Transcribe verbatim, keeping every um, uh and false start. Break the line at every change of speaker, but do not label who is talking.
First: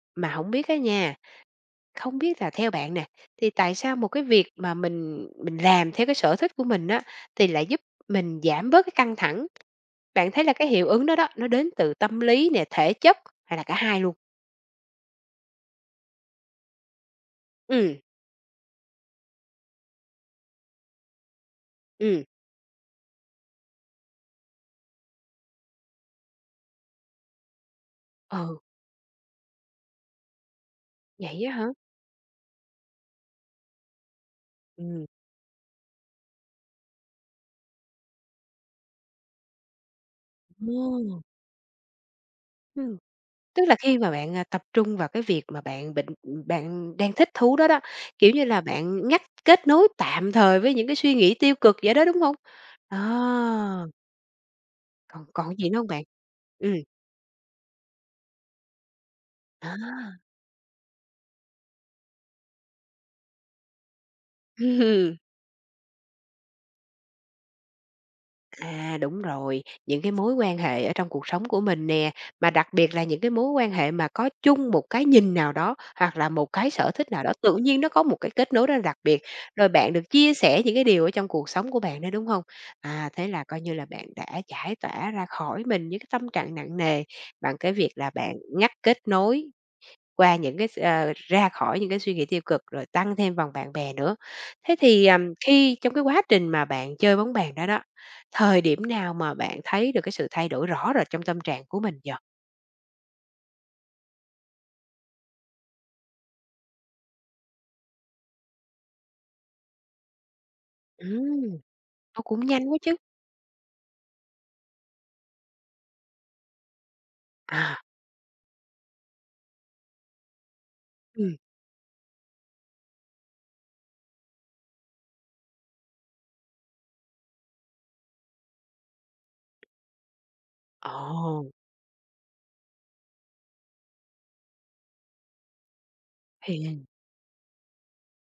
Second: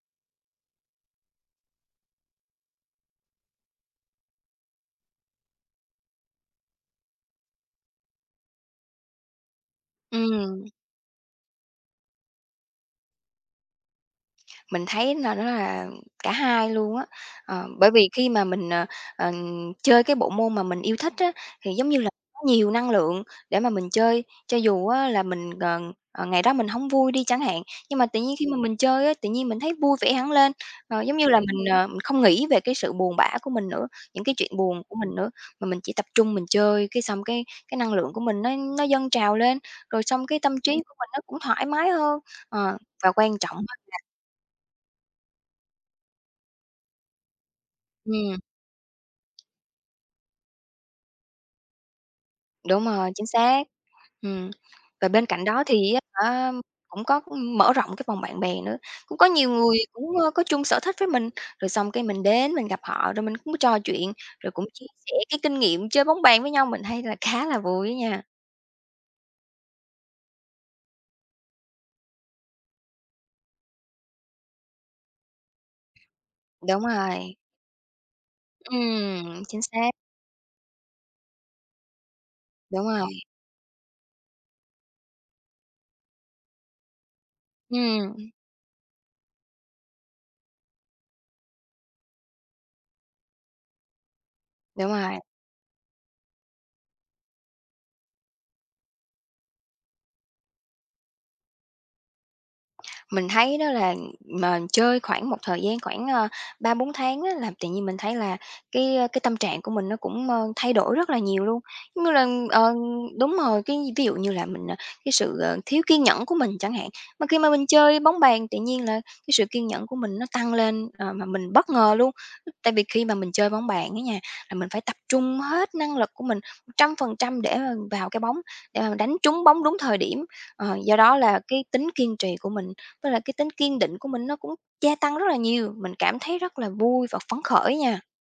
Mà hổng biết á nha, không biết là theo bạn nè, thì tại sao một cái việc mà mình mình làm theo cái sở thích của mình á, thì lại giúp mình giảm bớt cái căng thẳng? Bạn thấy là
Ừm.
cái hiệu ứng đó đó, nó đến từ tâm lý nè, thể chất hay là cả hai luôn?
Mình thấy nà nó là cả hai luôn á, ờ, bởi
Ừm.
vì khi mà mình, ờ, ờ, chơi cái bộ môn mà mình yêu thích á, thì giống như là
Ừm.
nó nhiều năng lượng để mà mình chơi. Cho dù á là mình, ờ, ờ, ngày đó mình hông vui đi chẳng hạn, nhưng mà tự nhiên khi
Ờ.
mà mình chơi á, tự nhiên mình thấy vui vẻ hẳn lên. Ờ, giống như là
Vậy á
mình,
hả?
ờ, mình không nghĩ về cái sự buồn bã của mình nữa, những cái chuyện buồn của
Ừm.
mình nữa, mà mình chỉ tập trung mình chơi, cái xong cái cái năng của mình nó nó dâng trào lên, rồi xong cái tâm trí của mình nó
Wow.
cũng thoải mái hơn, ờ,
Ừm.
và quan trọng
Tức là
á là
khi mà bạn, a, tập trung vào cái việc mà bạn bệnh ừm, bạn đang thích thú đó đó, kiểu
Ừm.
như là, bạn ngắt kết nối tạm thời với những cái suy nghĩ tiêu cực vậy đó, đúng hông?
Đúng
À.
rồi, chính xác. Ừm. Và
Còn
bên cạnh
còn
đó
gì nữa hông
thì á
bạn?
hả
Ừm.
cũng có, ưm, mở rộng cái vòng bạn bè nữa. Cũng có nhiều người cũng,
À.
ơ, có chung sở thích với mình, rồi xong cái mình đến mình gặp họ rồi mình cũng trò chuyện, rồi cũng chia sẻ
Ừm.
cái kinh nghiệm chơi bóng bàn với nhau, mình thấy là khá là vui á nha.
À, đúng rồi. Những cái mối quan hệ ở trong cuộc sống của mình nè, mà đặc biệt là những cái mối quan hệ mà có chung một cái nhìn nào đó, hoặc là một cái
Đúng
sở thích nào đó,
rồi.
tự nhiên nó có một cái kết nối rất là đặc biệt.
Ừm, chính
Rồi
xác.
bạn được chia sẻ những cái điều ở trong cuộc sống của bạn nữa, đúng hông?
Đúng
À,
rồi.
thế là coi như là bạn đã giải tỏa ra khỏi mình những cái tâm trạng nặng nề, bằng cái việc là
Ừm.
bạn ngắt kết nối qua những cái s ơ ra khỏi những cái suy nghĩ tiêu cực rồi tăng thêm vòng bạn bè nữa. Thế
Đúng
thì,
rồi.
ờm, khi trong cái quá trình mà bạn chơi bóng bàn đó đó, thời điểm nào mà bạn thấy được cái sự thay đổi rõ rệt trong tâm trạng của mình vậy?
Mình thấy đó là mà chơi khoảng một thời gian khoảng, ơ, ba bốn tháng á là tự nhiên mình thấy là cái, ơ, cái tâm trạng của mình nó cũng, ơ, thay đổi rất là nhiều
Ừm.
luôn. Mỗi
Nó cũng
lần,
nhanh
ờ
quá chứ.
đúng rồi, cái ví dụ như là mình, à, cái sự, ờ, thiếu kiên nhẫn của mình chẳng hạn, mà khi mà mình
À.
chơi bóng bàn, tự nhiên là cái sự kiên nhẫn của mình nó tăng lên, ờ, mà
Ừm.
mình bất ngờ luôn. Tại vì khi mà mình chơi bóng bàn á nha, là mình phải tập trung hết năng lực của mình một trăm phần trăm để mà vào cái bóng, để mà mình đánh trúng bóng đúng thời điểm. Ờ, do đó là
Ồ.
cái tính kiên trì của mình, với lại cái tính kiên định của mình nó cũng gia tăng rất là nhiều, mình cảm thấy
Hay
rất là
nghen.
vui và phấn khởi nha.